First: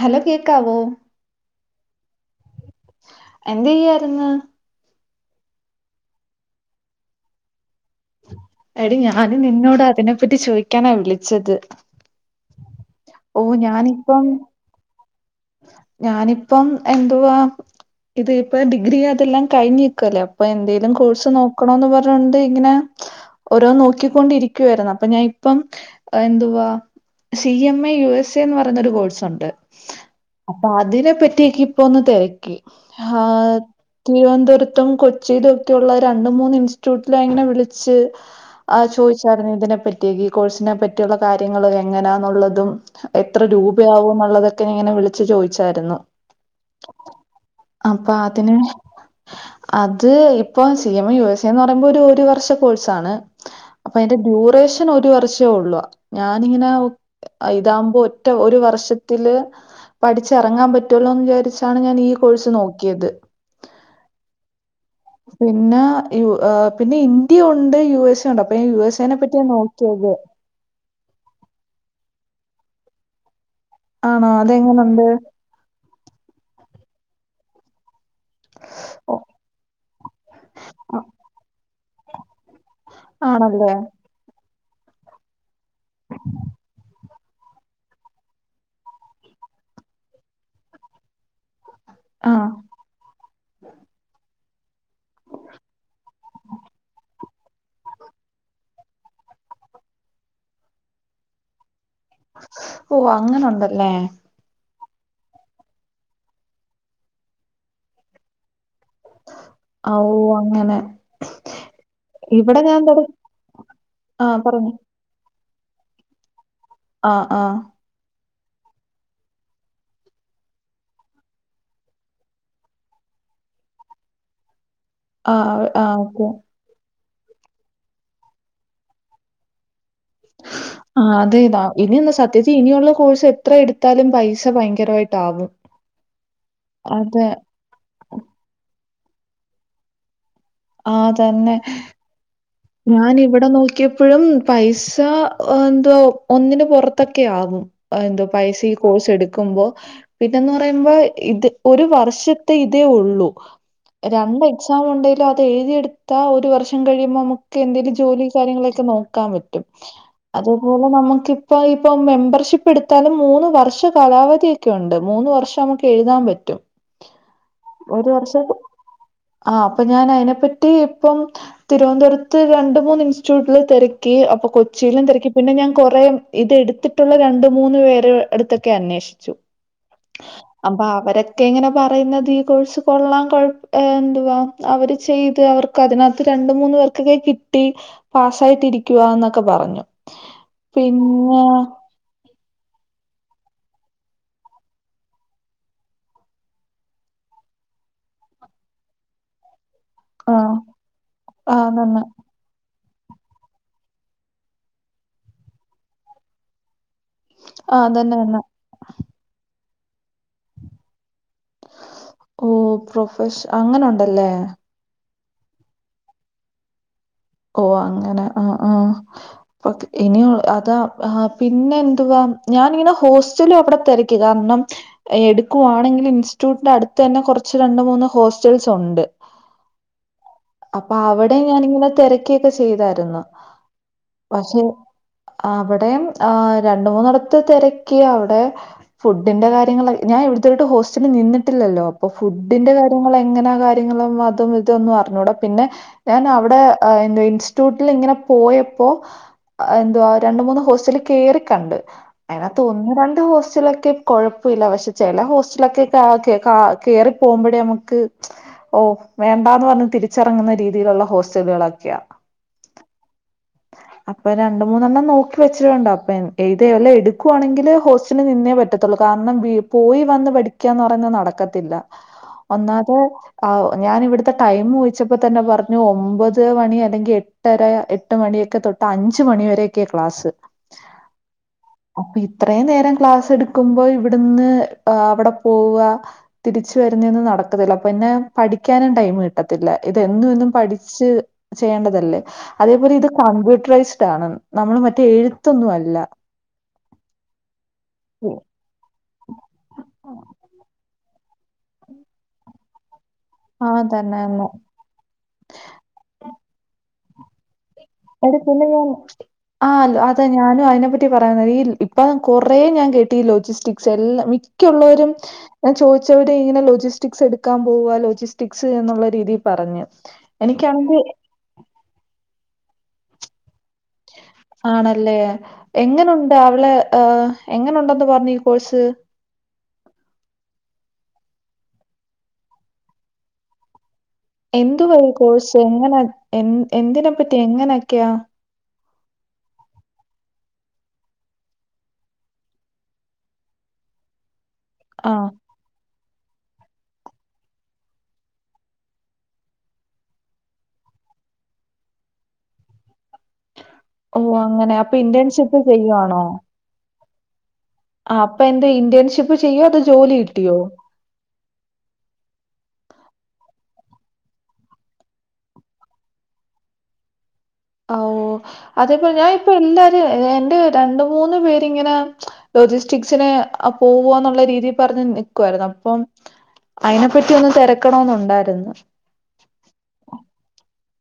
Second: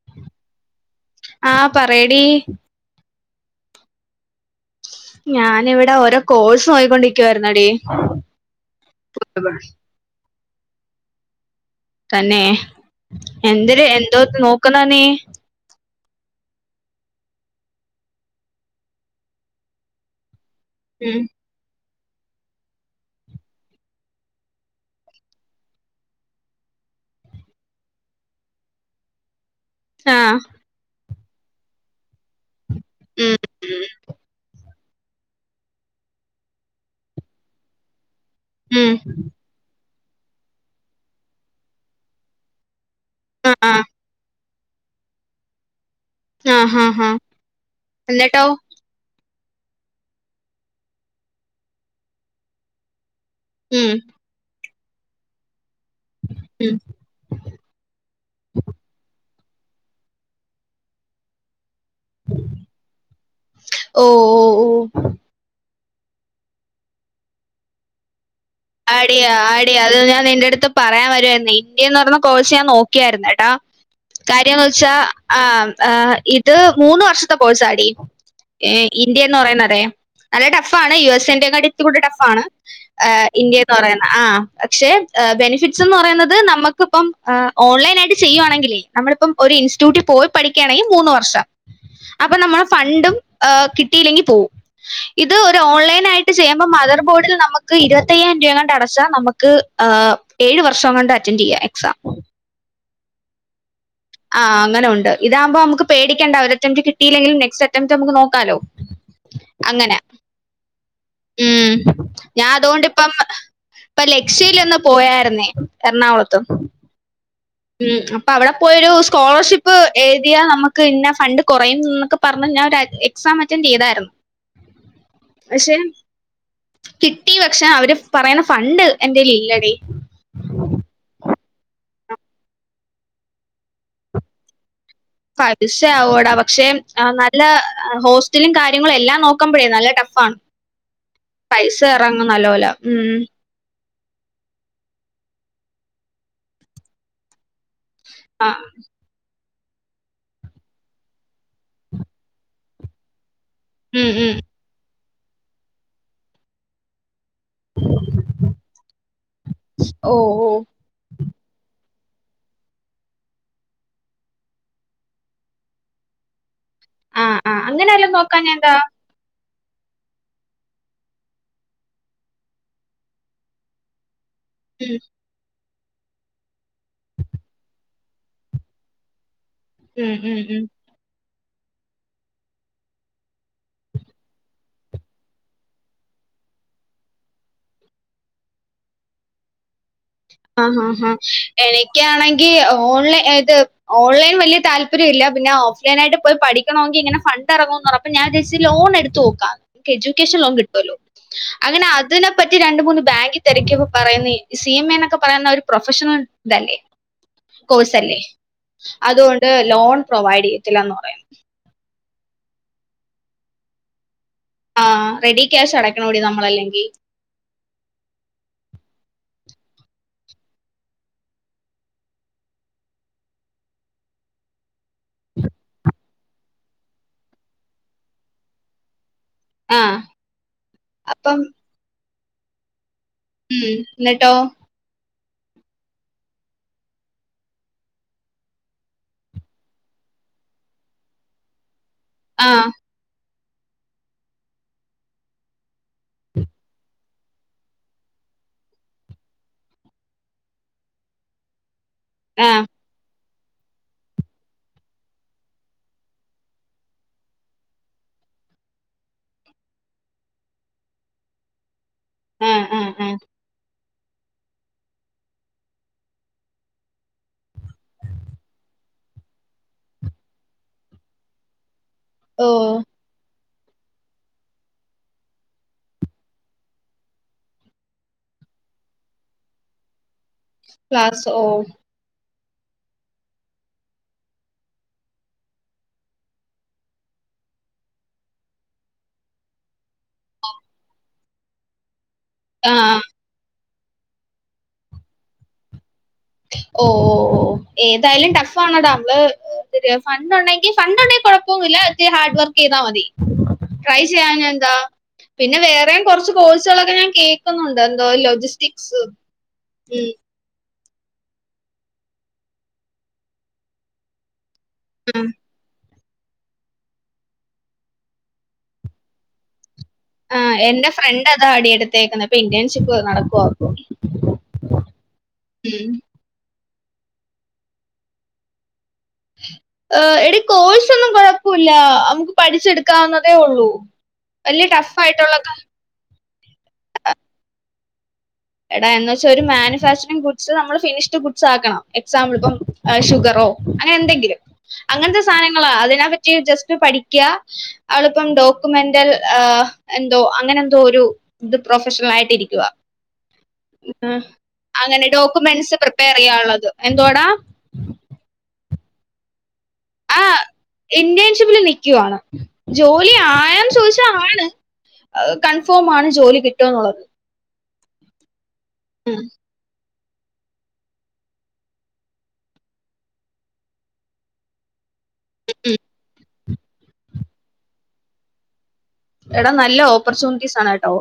Hello കേക്കാവോ? ആഹ് പറയെടി എന്ത് ചെയ്യായിരുന്ന്? ഞാനിവിടെ ഓരോ കോഴ്സ് നോക്കി ക്കൊണ്ടിരിക്കുവായിരുന്നെടീ. എടി ഞാന് നിന്നോട് അതിനെപ്പറ്റി ചോയ്ക്കാനാ വിളിച്ചത്. തന്നേ ഓ എന്തര് ഞാനിപ്പം എന്തോന്ന് നോക്കണ നീ ഞാനിപ്പം എന്തുവാ ഇത് ഇപ്പ ഡിഗ്രി അതെല്ലാം കഴിഞ്ഞിക്കുവല്ലേ അപ്പൊ എന്തേലും ഉം കോഴ്സ് നോക്ക ക്കണോന്ന് പറഞ്ഞോണ്ട് ഇങ്ങനെ ഓരോന്ന് നോക്കിക്കൊണ്ടിരിക്കുവായിരുന്നു അപ്പൊ ഞാൻ ഇപ്പം എന്തുവാ C M A U S A എന്ന് പറയുന്നൊരു കോഴ്സ് ഉണ്ട് ആഹ് അപ്പൊ അതിനെ പറ്റി ഒക്കെ ഇപ്പൊ ഒന്ന് തെരക്കി ഉം ഹാഹ് തിരുവനന്തപുരത്തും കൊച്ചിലും ഒക്കെയുള്ള രണ്ട് മൂന്ന് ഇൻസ്റ്റിറ്റ്യൂട്ടി ലൈൻ ൽ വിളിച്ച് ആ ഉം ചോദിച്ചായിരുന്നു ഇതിനെപ്പറ്റി ഒക്കെ ഈ കോഴ്സിനെ പറ്റിയുള്ള കാര്യങ്ങള് എങ്ങനാന്നുള്ളതും എത്ര ആഹ് ആഹ് രൂപയാവും എന്നുള്ളതൊക്കെ ഇങ്ങനെ വിളിച്ചു ചോദിച്ചായിരുന്നു ആഹ് ആഹ് ആഹ് അപ്പൊ എന്നിട്ടോ അതിന് അത് ഇപ്പ സി എം യു എസ് സന്ന് പറയുമ്പോ ഒരു ഒരു വർഷ കോഴ്സാണ് ഉം അപ്പൊ അയ്ന്റെ ഡ്യൂറേഷൻ ഒരു വർഷേ ഉള്ളൂ ഞാനിങ്ങനെ ഉം അഹ് ഇതാവുമ്പോ ഒറ്റ ഒരു വർഷത്തില് പഠിച്ചിറങ്ങാൻ പറ്റുവല്ലോ എന്ന് വിചാരിച്ചാണ് ഞാൻ ഈ കോഴ്സ് നോക്കിയത്. ഓഹ്‌ പിന്നെ യു ഏഹ് പിന്നെ ഇന്ത്യ ഉണ്ട് യുഎസ് ഉണ്ട് അപ്പൊ ഞാൻ യു എസ് ആടി സനെ ആടി അത് പറ്റിയനോക്കിയത് ഞാൻ നിന്റെ അടുത്ത് പറയാൻ വരുവാരുന്നു ഇന്ത്യന്ന് പറഞ്ഞ കോഴ്സ് ഞാൻ നോക്കിയായിരുന്നു കേട്ടോ ആണോ? കാര്യോന്ന് വെച്ചാ അതെങ്ങനുണ്ട്? ആ ആ ഇത് മൂന്ന് വർഷത്തെ കോഴ്സ് ആടീ ഏഹ് ഒ ഇന്ത്യ എന്ന് പറയുന്നതേ നല്ല ടഫ് ആണ് അ യു എസ് ന്റെങ്ങാട്ടി ഇത്തിരി കൂടി ടഫ്ഫാണ് ഏഹ് ആണല്ലേ? ആഹ്‌ പക്ഷെ ബെനിഫിറ്റ്സ് എന്ന് പറയുന്നത് നമുക്കിപ്പം ആഹ്‌ ഓൺലൈൻ ആയിട്ട് ചെയ്യുവാണെങ്കിലെ നമ്മളിപ്പം ഒരു ഇൻസ്റ്റിറ്റ്യൂട്ടിൽ പോയി പഠിക്കുകയാണെങ്കി മൂന്നു വർഷം അപ്പൊ ആഹ്. നമ്മളെ ഫണ്ടും ഏഹ് കിട്ടിയില്ലെങ്കി പോവും. ഇത് ഒരു ഓൺലൈൻ ആയിട്ട് ചെയ്യുമ്പോ മദർബോർഡിൽ നമുക്ക് ഇരുപ ത് എങ്ങാണ്ട് അടച്ച നമുക്ക് ഏഹ് ഏഴ് വർഷം കൊണ്ട് അറ്റൻഡറ് ചെയ്യാം എക്സാം ഓഹ്‌ അങ്ങനുണ്ടല്ലേ. ആഹ് അങ്ങനുണ്ട് ഇതാകുമ്പോ നമുക്ക് പേടിക്കണ്ട ഒരു അറ്റംറ്റ് കിട്ടയില്ലെങ്കിലും നക്സ്റ്റ് അറ്റംറ്റ് നമുക്ക് നോക്കാലോ ഔ അങ്ങനെ ‌ അങ്ങനെ ഉം ഞാ ഇവിടെ ഞാൻ തൊട അതുകൊണ്ടിപ്പം ഇപ്പ ആഹ് ലക്ഷ്യയിൽ പറഞ്ഞോ. ഒന്ന് പോയാരുന്നേ എറണാകുളത്ത് ആഹ്‌ ആഹ്‌ ഉം അപ്പൊ അവിടെ പോയൊരു സ്കോളർഷിപ്പ് എഴുതിയാ നമുക്ക് ഇന്ന ഫണ്ട് കൊറയും എന്നൊക്കെ പറഞ് ഞാൻ ഒര എക്സാം അറ്റൻഡ് ചെയ്തായിരുന്നു ആഹ പക്ഷെ ആഹ ഓക്കെ കിട്ടി പക്ഷെ അവര് പറയുന്ന ഫണ്ട് എന്റെ കൈയിലില്ലടി ആഹ അതെ ഇനി എന്താ സത്യജ ഇനിയുള്ള കോഴ്സ് എത്ര എടുത്താലും പൈസ ഭയങ്കരമായിട്ട് പൈസ ആവടാ പക്ഷെ അതെ. നല്ല ഹോസ് [unintelligible] കാര്യങ്ങളും എല്ലാം നോക്കാപഴേ നല്ല ടഫ് ആണ് ആഹ തന്നെ അറങ്ങങ് നല്ല പോല ഞാൻ ഇവിടെ നോക്കി പ്പോഴും പൈസ എന്തുവാ ഒന്നിന് പുറത്തൊക്കെ ആകും എന്തോ ആഹ്. പൈസ ഈ കോഴ്സ് എടുക്കുമ്പോ പിന്നെന്ന് പറയുമ്പോ ഇത് ഒരു വർഷത്തെ ഇതേ ഉള്ളൂ ഉം ഉം. രണ്ട എക്സാം ഉണ്ടെങ്കിലും അത് എഴുതി എടുത്താ ഒരു വർഷം കഴിയുമ്പോൾ നമുക്ക് എന്തിലും ജോലി കാര്യങ്ങളൊക്കെ നോക്കാൻ പറ്റും ഓഹ് അത് ഓഹ്. [unintelligible] നമുക്കിപ്പ ഇപ്പൊ മെമ്പർഷിപ്പ് എടുത്താലും മൂന്ന് വർഷം കാലാവധിയൊക്കെ ഉണ്ട് മൂന്ന് വർഷം നമുക്ക് എഴുതാൻ പറ്റും ആഹ് ആഹ്. അങ്ങനെ ഒരു വല്ലോം വർഷ നോക്കാഞ്ഞെന്താ? ആഹ അപ്പൊ ഞാൻ അതിനെപ്പറ്റി ഇപ്പം തിരുവനന്തപുരത്ത് രണ്ട് മൂന്ന് ഇൻസ്റ്റിറ്റ്യൂട്ടില് തിരക്കി അപ്പൊ ഉം കൊച്ചിയിലും തിരക്കി പിന്നെ ഞാൻ കൊറെേ ഇത് എടുത്തിട്ടുള്ള രണ്ട മൂന്ന് പേരെ അടുത്തൊക്കെ അന്വേഷിച്ചു ഉം ഉം ഉം അപ്പൊ അവരൊക്കെ ഇങ്ങനെ പറയുന്നത് ഈ കോഴ്സ് കൊള്ളാ കൊഴ എന്തുവാ അവര് ചെയ്ത് അവർക്ക് അതിനകത്ത് രണ്ട മൂന്ന പേർക്കൊക്കെ കിട്ടി പാസ്സായിട്ടിരിക്കുകന്നൊക്കെ പറഞ്ഞു ആഹ ആഹ് ആഹ പിന്നെ എനി ണെങ്ക ഓൺലൈത് ഓൺലൈൻ വലിയ താല്പര്യംല്ല പിന്നെ ഓഫ്ലൈൻ ആയിട്ട് പോയി പഠിക്ക ണെങ്ക ഇങ്ങനെ ഫണ്ട് ഇറങ്ങോ പറഞ്ഞപ്പ ഞാൻ വിചാരിച്ച ലോൺ എടുത്ത് നോക്കാം എഡ്യൂക്കേഷൻ ലോൺ ആഹ് കിട്ടല്ലോ ആഹ് അങ്ങനെ തന്നെ അതിനെപ്പറ്റി രണ്ട മൂന്ന് ബാങ്ക് തിരക്കിയപ്പോ പറയുന്ന സി എം എ എന്നൊക്കെ പറയുന്ന ഒരു പ്രൊഫഷണൽ ഇതല്ലേ ആഹ് തന്നെ കോഴ്സ്ല്ലേ തന്നെ അതുകൊണ്ട് ലോൺ പ്രൊവൈഡ് ചെയ്യത്തില്ലന്ന് പറയും ഓ പ്രൊഫഷ അങ്ങനെ ഉണ്ടല്ലേ ആഹ റെഡി ക്യാഷ് അടക്കണുടി നമ്മള അല്ലെങ്കിൽ ഓ അങ്ങനെ ആഹ ആഹ ഇനിയ അതാ പിന്നെ എന്തുവാ ഞാനിങ്ങനെ ഹോസ്റ്റല അവിടെ തിര ക്കി കാരണം എടുക്കുവാണെങ്കിൽ ഇൻസ്റ്റിറ്റ്യൂട്ടിന്റെ അടുത്ത് തന്നെ കുറച്ച് രണ്ട് മൂന്ന് ഹോസ്റ്റൽസ് ഉണ്ട് ആഹ അപ്പൊ അവിടെ ഞാനിങ്ങനെ തിരക്കിയൊക്കെ ചെയ്തായിരുന്നു ഉം എന്നട്ടോ? പക്ഷെ അവിടെയും ആ രണ്ട മൂന്നിടത്ത് തിരക്കിയവിടെ ഫുഡിന്റെ കാര്യങ്ങള ഞാൻവിടുത്തോട്ട് ഹോസ്റ്റലിൽ നിന്നിട്ടില്ലല്ലോ അപ്പൊ ആഹ് ഫുഡിന്റെ കാര്യങ്ങള് എങ്ങനാ കാര്യങ്ങളും അതം ഇത ഒന്നും അറഞ്ഞുട പിന്നെ ഞാൻ അവിടെ എന്ത ഇൻസ്റ്റിറ്റ്യൂട്ടിൽ ഇങ്ങനെ പോയപ്പോ എന്തുവാ രണ്ട മൂന്ന് ഹോസ്റ്റല് കേറിക്കണ്ട് അതിനതിനകത്ത് ആഹ് ഒന്ന് രണ്ട് ഹോസ്റ്റലൊക്കെ കൊഴപ്പമില്ല പക്ഷെ ചില ഹോസ്റ്റലൊക്കെ ക കേ ക കേറി പോകുമ്പോഴേ നമുക്ക് ഓ വേണ്ടാന്ന് പറഞ് തിരിച്ചറങ്ങുന്ന രീതിയിലുള്ള ഹോസ്റ്റലുകളൊക്കെയാ ആഹ് ആഹ് ആഹ് അപ്പൊ രണ്ട്‌ മൂന്നെണ്ണം നോക്കി വച്ചിട്ടുണ്ട്‌ അപ്പ എഏത് വല്ലോം എടുക്കുവാണെങ്കിൽ ഹോസ്റ്റലി നിന്നേ പറ്റത്ത ത്തുള്ളൂ കാരണം പോയി വന്ന് പഠിക്കാന്ന് പറയ്ന്നേ നടക്കത്തില്ല ഓ ഒന്നാമത് ആഹ ഞാനിവിടുത്തെ ടൈമ് ചോദിച്ചപ്പോ തന്നെ പറഞ്ഞു ഒമ്പത് മണി അല്ലെങ്കിൽ എട്ടര എ എട്ട് മണിയൊക്കെ തൊട്ട് അഞ്ച് മണിരെയൊക്കെയേ ക്ലാസ് ക്ലാസ് ഓ അപ്പൊ ഇത്രയും നേരം ക്ലാസ്സ് എടുക്കുമ്പോ ഇവിടുന്ന് അവിടെ പോവ തിരിച്ചു വരുന്നേന്നും നടക്കുന്നില്ല അപ്പന്നെ പഠിക്കാനും ടൈമ് കിട്ടത്തില്ല ഇതെന്നുഎന്നും പഠിച്ച് ചെയ്യേണ്ടതല്ലേ അതേപോലെ ആഹ് ഇത് കമ്പ്യൂട്ടറൈസ്ഡ് ആണ് നമ്മള് മറ്റേ എഴുത്തൊന്നും അല്ല ഓ ഓ ഓ ഏതായാലും ടഫ് ഫ്ഫാണടാ നമ്മള് ഫണ്ട് ഉണ്ടെങ്കി ഫണ്ടുണ്ടെങ്കി കുഴപ്പൊന്നുല്ല ഇത്തിരി ഹാർഡ് വർക്ക് ചെയ്താൽ മതി. ആ ട്രൈ തന്നെ തന്നെ ചെയ്യാഞ്ഞന്താ പിന്നെ വേറെയും കൊർച്ച് കോഴ്സുകളൊക്കെ ഞാൻ കേ ക്കുന്നുണ്ട് എന്തോ എടി പിന്നെ ഞാൻ ലോജിസ്റ്റിക്സ് ആ ലോ- ഉം അതാ ഞാനും അയിനെപ്പറ്റി പറയുന്ന ഈ ഇപ്പൊ കൊറേ ഞാൻ കേട്ടീ ലൊജിസ്റ്റിക്സ് എല്ലാം മിക്കള്ളോരും ഞാൻ ചോദിച്ചവര് ഇങ്ങനെ ലോജിസ്റ്റിക്സ് എടുക്കാൻ പോവാ ലോജിസ്റ്റിക്സ് എന്നുള്ള രീതീൽ പറഞ്ഞു. ആ എന്റെ എനിക്കാണെങ്കിൽ ഫ്രണ്ട് അതാടീ എടുത്തേക്കുന്നത് ഇപ്പൊ ഇന്റേൺഷിപ്പ് നടക്കുവ ആണല്ലേ ഉം. എങ്ങനുണ്ട് അവളെ ഏഹ് എങ്ങനെുണ്ടെന്ന് പറഞ്ഞു ഈ കോഴ്സ് ഏഹ് എടി കോഴ്സൊന്നും കെഴപ്പല്ല നമുക്ക് പഠിച്ചെടുക്കാവുന്നതേ ഉള്ളൂ. വലിയ ടഫ് എന്തുവാ ഈ ആയിട്ടുള്ള കോഴ്സ് ക- എങ്ങനെ എ എന്തിനെപ്പറ്റി എങ്ങനെക്കെയാ? എടാ എന്ന് വെച്ചാ ഒരു മാനുഫാക്ചറിംഗ് ഗുഡ്സ് നമ്മള് ഫിനിഷ്ഡ് ഗുഡ്സ് ആക്കണം എക്സാമ്പിൾ ഇപ്പം ഷുഗറോ അങ്ങനെ എന്തെങ്കിലും അങ്ങൻത്തെ ആഹ്. സാനങ്ങളാ അതിനെപ്പറ്റി ജസ്റ്റ് പഠിക്ക അവളിപ്പം ഡോക്യുമെന്റൽ ആ എന്തോ അങ്ങനെ എന്തോ ഒരു ഇത് പ്രൊഫഷണൽ ആയിട്ട് ഇരിക്കുവ ഓഹ് അപ്പൊ അങ്ങനെ ഇന്റേൺഷിപ്പ് ഡോക്യുമെന്റ്സ് പ്രിപ്പയർ ചെയ്യുവാണോ? ചെയ്യാനുള്ളത് എന്തോടാ ആ അപ്പൊ എന്താ ഇന്റേൺഷിപ്പ് ചെയ്യോ അതോ ജോലി കിട്ടിയോ? ഇന്റേൺഷിപ്പില് നിക്കുവാണ് ജോലി ആയോന്ന് ചോദിച്ചാ ആണ് കൺഫോമാണ് ജോലി കിട്ടുന്നുള്ളത് ഹാവു അതേപ്പോ ഉം. ഞാനിപ്പോ എല്ലാരും എന്റെ രണ്ട്‌ മൂന്ന് പേരിങ്ങനെ ലോജിസ്റ്റിക്സിന് അ പോവോന്നുള്ള രീതി പറഞ്ഞു നിക്കുവായിരുന്നു അപ്പം അയിനെപ്പറ്റി ഒന്ന് തിരക്കണന്നുണ്ടായിരുന്നു. എടാ നല്ല ഓപ്പർച്യൂണിറ്റീസ് ആണ് കേട്ടോ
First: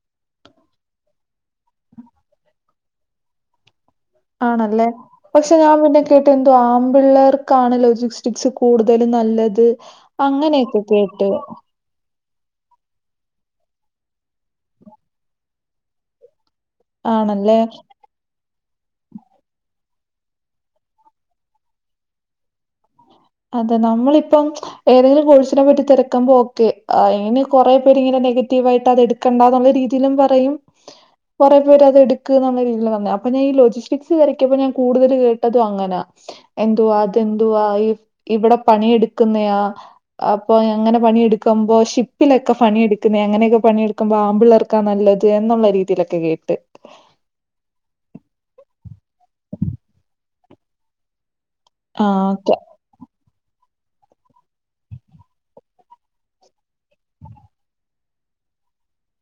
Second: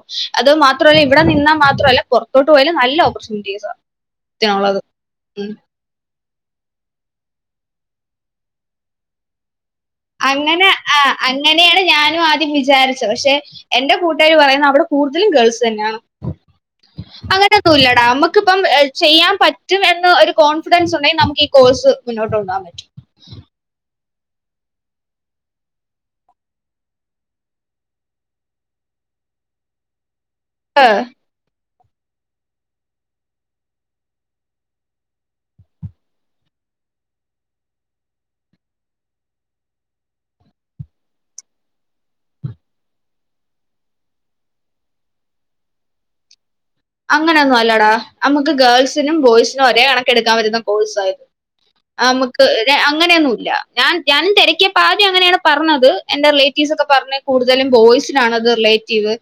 അത് മാത്രല്ല ഇവിടെ നിന്നാൽ മാത്രല്ല പൊ ർത്തോട്ട് പോയാലും നല്ല ഓപ്പർച്യുണിറ്റീസ ആണല്ലേ പക്ഷെ ഞാൻ പിന്നെ കേട്ടെ എന്തോ ആമ്പിള്ളേർക്കാണ് ലോജിസ്റ്റിക്സ് കൂടുതലും നല്ലത് അങ്ങനെ അങ്ങനെയൊക്കെ ആ കേട്ട്. അങ്ങനെയാണ് ഞാനും ആദ്യം വിചാരിച്ച പക്ഷെ എന്റെ കൂട്ടുകാർ പറയുന്ന അവിടെ കൂടുതലും ഗേൾസ് തന്നെയാണ്. ആണല്ലേ? അങ്ങനൊന്നുല്ലടാ നമുക്കിപ്പം ചെയ്യാൻ പറ്റും എന്ന ഒരു കോൺഫിഡൻസ് ഉണ്ടെങ്കിൽ നമുക്ക് ഈ കോഴ്സ് മുന്നോട്ട് കൊണ്ടു പോകാൻ പറ്റും അതെ നമ്മളിപ്പം ഏതെങ്കിലും കോഴസിനെ പറ്റി തെരക്കുമ്പോ ഓക്കെ ഇനി കൊറേ പേരിങ്ങനെ നെഗറ്റീവായിട്ടത് എടു [unintelligible] രീതിയില് ന്തു പറയും ആഹ് കുറേ പേരത്ടുക്ക്‌ന്നുള്ള രീതിയിലും വന്നേ അപ്പൊ ഞാ ഈ ലോജിസ്റ്റിക്സ് വരയ്ക്കുമ്പോ ഞാൻ കൂടുതല് കേട്ടതും അങ്ങനാ എന്തുവാ അതെന്തുവാ ഇ ഇവിടെ പണിയെടുക്കുന്നയാ അപ്പൊ എങ്ങനെ പണിയെടുക്കുമ്പോ ഷിപ്പിലൊക്കെ പണിയെടുക്കുന്നെ അങ്ങനെയൊക്കെ പണിയെടുക്ക ക്കുമ്പ ആമ്പിള്ളേർക്കാ നല്ലത് എന്നുള്ള രീതിയിലൊക്കെ കേട്ട്. അങ്ങനൊന്നും അല്ലടാ നമുക്ക് ഗേൾസിനും ബോയ്സിനും ഒരേ കണക്കെടുക്കാൻ പറ്റുന്ന കോഴ്സാ ത് ആ നമുക്ക് ഓക്കെ അങ്ങനെയൊന്നുല്ല ഞാൻ ഞാനും തിരക്കിയപ്പോ ആദ്യം അങ്ങനെയാണ് പറഞ്ഞത്. എന്റെറിലറ്റീവ്സ് ഒക്കെ പറഞ് കൂടതലും ബോയ്സ് റിലേറ്റീവ്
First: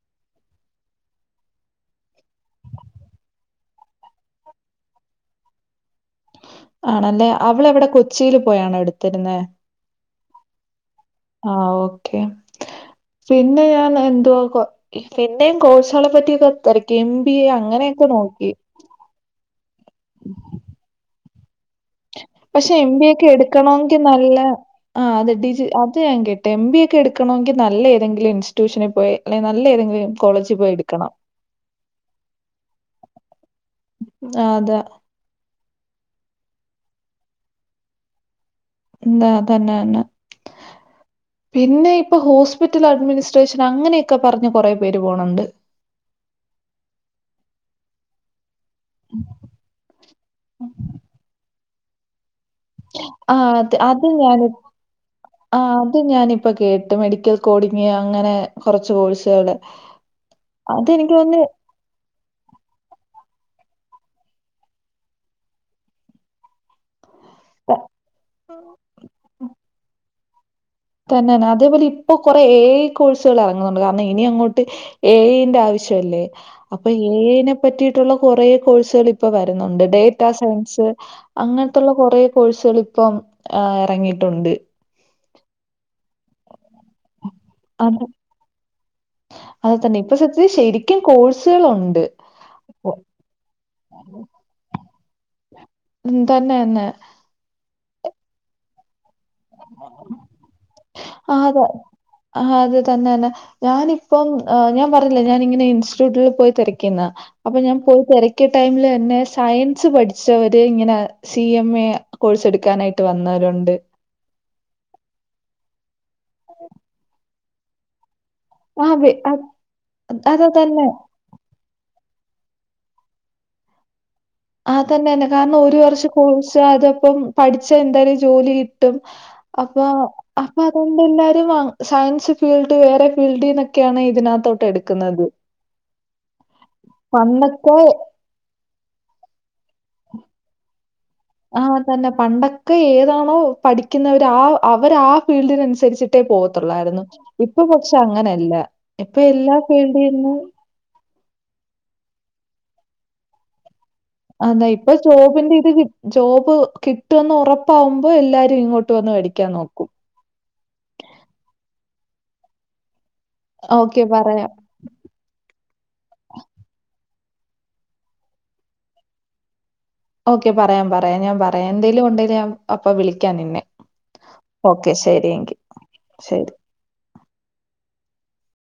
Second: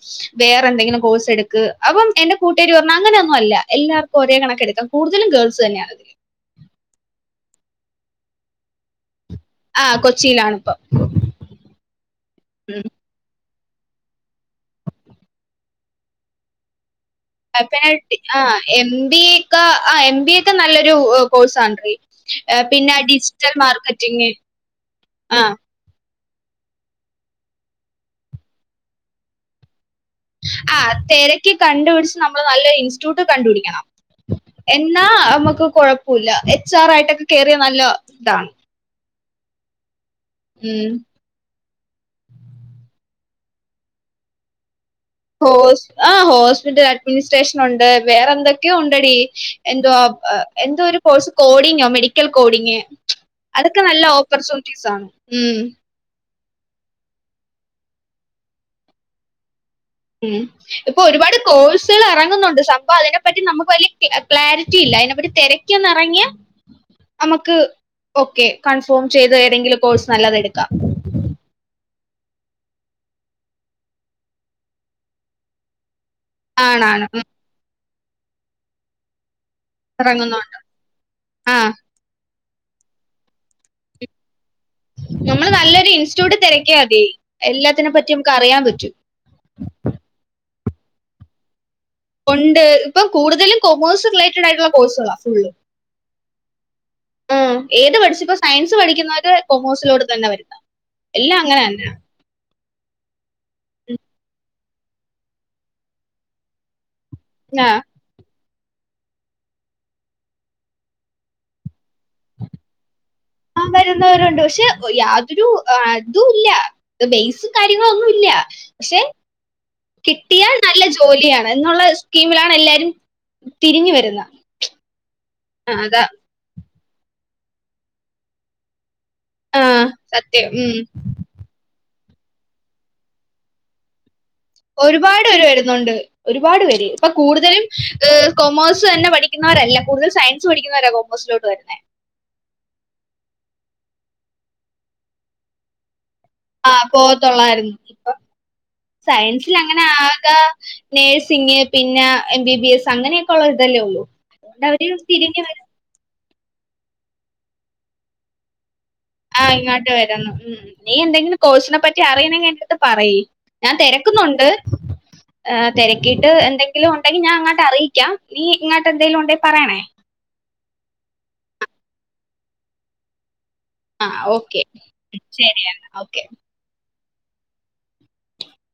വേറെ എന്തെങ്കിലും കോഴ്സ് എടുക്ക് അപ്പം എൻ്റെ കൂട്ടേരി പറഞ്ഞു അങ്ങനൊന്നു അല്ലാ എല്ലാവർക്കും ഒരേ കണക്കെടുക്കാം കൂടുതലും ഗേൾസ് തന്നെയാ ആണല്ലേ അവള് അവിടെ കൊച്ചിൽ പോയാണോ എടുത്തിരുന്ന ആ കൊച്ചിയിലാണിപ്പം ആഹ് ഓക്കെ പിന്നെ ഞാൻ എന്തുവാ പിന്നെയും കോഴ്സുകളെ പറ്റി തെ എം ബി എ പിന്നെ അങ്ങനെയൊക്കെ ആ നോക്കി എം ബി എക്കെ ആ എം ബി എ ഒക്കെ നല്ലൊരു കോഴ്സാണടി പക്ഷെ എം ബി ഒക്കെ എടുക്കണെങ്കിൽ നല്ല ആ അത് ഡിജി അത് ഞാൻ കേട്ടി എം ബി ഒക്കെ എടുക്കണെങ്കിൽ നല്ല ഏതെങ്കിലും ഇൻസ്റ്റ്യൂഷനിൽ പോയി അല്ലെ നല്ല ഏതെങ്കിലും കോളേജിൽ പോയി ആ എടുക്കണം തിരക്കി കണ്ടുപിടിച്ച് നമ്മള് നല്ലൊരു ഇൻസ്റ്റിറ്റ്യൂട്ട് കണ്ടുപിടിക്കണം ആ, അത് എന്നാ നമ്മുക്ക് കൊഴപ്പില്ല എച്ച് ആർ ആയിട്ടൊക്കെ കേറിയാ നല്ല ഇതാണ് എന്താ അതന്നെ തന്നെ ഉം പിന്നെ ഇപ്പൊ ഹോസ്പിറ്റൽ അഡ്മിനിസ്ട്രേഷൻ അങ്ങനെയൊക്കെ പറഞ്ഞ് കുറേ വരുവോണംന്ന് ആ ഹോസ്പിറ്റൽ അഡ്മിനിസ്ട്രേഷൻ ഉണ്ട് വേറെന്തൊക്കെ ഒക്കെ ഉണ്ടടി എന്തുവാ എന്തോ ഒരു കോഴ്സ് കോഡിങ്ങോ മെഡിക്കൽ കോടിങ്ങ് ആഹ് അത് അത് ഞാൻ ആണ് ഉം, ആഹ് ഞാനിപ്പ കേട്ട് മെഡിക്കൽ കോഡിങ് അങ്ങനെ കൊറച്ച് കോഴ്സുകള് ഉം ഇപ്പൊ അതെനിക്ക് ഒരുപാട് തോന്നുന്നു കോഴ്സ് സുകൾ ഇറങ്ങുന്നുണ്ട് സംഭവ അതിനെപ്പറ്റി നമുക്ക് വലിയ ക്ലാരിറ്റി ഇല്ല അതിനെപ്പറ്റി തിരക്കി ഒന്നിറങ്ങിയാ ഉ നമുക്ക് ഓക്കെ കൺഫേം ചെയ്ത് ഏതെങ്കിലും കോഴ്സ് നല്ലതെടുക്കാം തന്നെന്നെ അതേപോലെ ഇപ്പൊ കൊറ എ ഐ കോഴ്സുകൾ ഇറങ്ങുന്നുണ്ട് കാരണം ഇനി അങ്ങോട്ട് എ ഐന്റെ ആവശ്യല്ലേ അപ്പൊ ആണാണ് ഉം എനെ പറ്റിയിട്ടുള്ള കുറേ കോഴ്സുകള് ഇപ്പ വരുന്നുണ്ട് ഡേറ്റ ഇറങ്ങുന്നുണ്ട് സയൻസ് ആ അങ്ങൻത്തൊള്ള കുറേ കോഴ്സുകൾ ഇപ്പം ഇറങ്ങിയിട്ടുണ്ട് നമ്മള് നല്ലൊരു ഇൻസ്റ്റിറ്റ്യൂട്ട് തിരക്കാ മതി എല്ലാത്തിനെ അത് പറ്റി നമുക്ക് അറിയാൻ പറ്റും അത് തന്നെ ഇപ്പ സത്യ ശരിക്കും കോഴ്സുകളുണ്ട് ഉണ്ട് ഇപ്പം കൂടുതലും കൊമേഴ്സ് റിലേറ്റഡ് ആയിട്ടുള്ള കോഴ്സുകളാ ഫുള്ള് ഉം തന്നെ തന്നെ ഏത് പഠിച്ചപ്പോ സയൻസ് പഠിക്കുന്നവര് കൊമേഴ്സിലോട്ട തന്നെ വരുന്ന എല്ലാം അങ്ങന തന്നാണ് ആ അത് തന്നെന്നെ ഞാനിപ്പം ഞാൻ പറഞ്ഞില്ല ഞാനിങ്ങനെ ഇൻസ്റ്റിറ്റ്യൂട്ടിൽ പോയി തിരക്കിയെന്ന് അപ്പൊ ആ ഞാൻ പോയി തിരക്കിയ ടൈമില് തന്നെ സയൻസ് പഠിച്ചവര് ഇങ്ങനെ സി എം എ കോഴ്സ് എടുക്കാനായിട്ട് വന്നവരുണ്ട് ണ്ട് പക്ഷെ യാതൊരു ഇതും ഇല്ല ബേസ് കാര്യങ്ങളൊന്നുംല്ല പക്ഷെ ആഹ് കിട്ടിയ അത് നല്ല തന്നെ ജോലിയാണ് എന്നുള്ള സ്കീമിലാണ് എല്ലാരും തിരിഞ്ഞു വരുന്നത് ആ തന്നന്നെ കാരണം ആ, ഒരു അതാ വർഷം കോഴ്സ് അതപ്പം പഠിച്ചാ എന്തായാലും ജോലി കിട്ടും ആ അപ്പ സത്യം അപ്പൊ ഉം അതൊണ്ട് എല്ലാരും സയൻസ് ഫീൽഡ് വേറെ ഫീൽഡിന്നൊക്കെയാണ് ഇതിനാത്ത് ഒരുപാട് പേര് വരുന്നുണ്ട് ഒരുപാട് പേര് ഇപ്പൊ കൂടുതലും പണ്ടൊക്കെ ഏഹ് കൊമേഴ്സ് തന്നെ പഠിക്കുന്നവരല്ല കൂടുതൽ സയൻസ് പഠിക്കുന്നവരാ കൊമേഴ്സിലോട്ട് ആ വരുന്നത് തന്നെ പണ്ടൊക്കെ ഏതാണോ പഠിക്കുന്നവര് ആ അവര് ആ ഫീൽഡിന് അനുസരിച്ചിട്ടേ പോത് ആ ത്തൊള്ളായിരുന്നു ഇപ്പൊ പോകത്തുള്ളായിരുന്നു പക്ഷെ അങ്ങനല്ല ഇപ്പൊ സയൻസിൽ എല്ലാം അങ്ങനെ ഫീൽഡിന്ന് ആകെ നേഴ്സിങ് പിന്നെ എം ബി ബി എസ് അങ്ങനെയൊക്കെ ഉള്ള ഇതല്ലേ ഉള്ളൂ അതുകൊണ്ട് അതാ ഇപ്പൊ അവര് തിരിഞ്ഞ് ജോബിന്റെ വരും. ഇത് ജോബ് കിട്ടുമെന്ന് ഉറപ്പാവുമ്പോ എല്ലാരും ഇങ്ങോട് ആ ഇങ്ങോട്ട് വരുന്നു ഉം നീ എന്തെങ്കിലും കോഴ്സിനെ പറ്റി അറിയുന്നെങ്കിൽ എന്റെടുത്ത് പറയി ഞാൻ ഓക്കെ തിരക്കുന്നുണ്ട് പറയാം. തിരക്കിയിട്ട് എന്തെങ്കിലും ഉണ്ടെങ്കിൽ ഞാൻ അങ്ങട്ട് അറിയിക്ക നീ ഇങ്ങാട്ടെന്തങ്കിലും ഉണ്ടെങ്കി പറയണേ ഓക്കെ പറയാം പറയാം ഞാൻ പറയാം എന്തേലും ഒണ്ടേൽ ഞാൻ അപ്പൊ വിളിക്കാം നിന്നെ ആ ഓക്കെ ശരിയെന്നാ ഓക്കെ ശരി.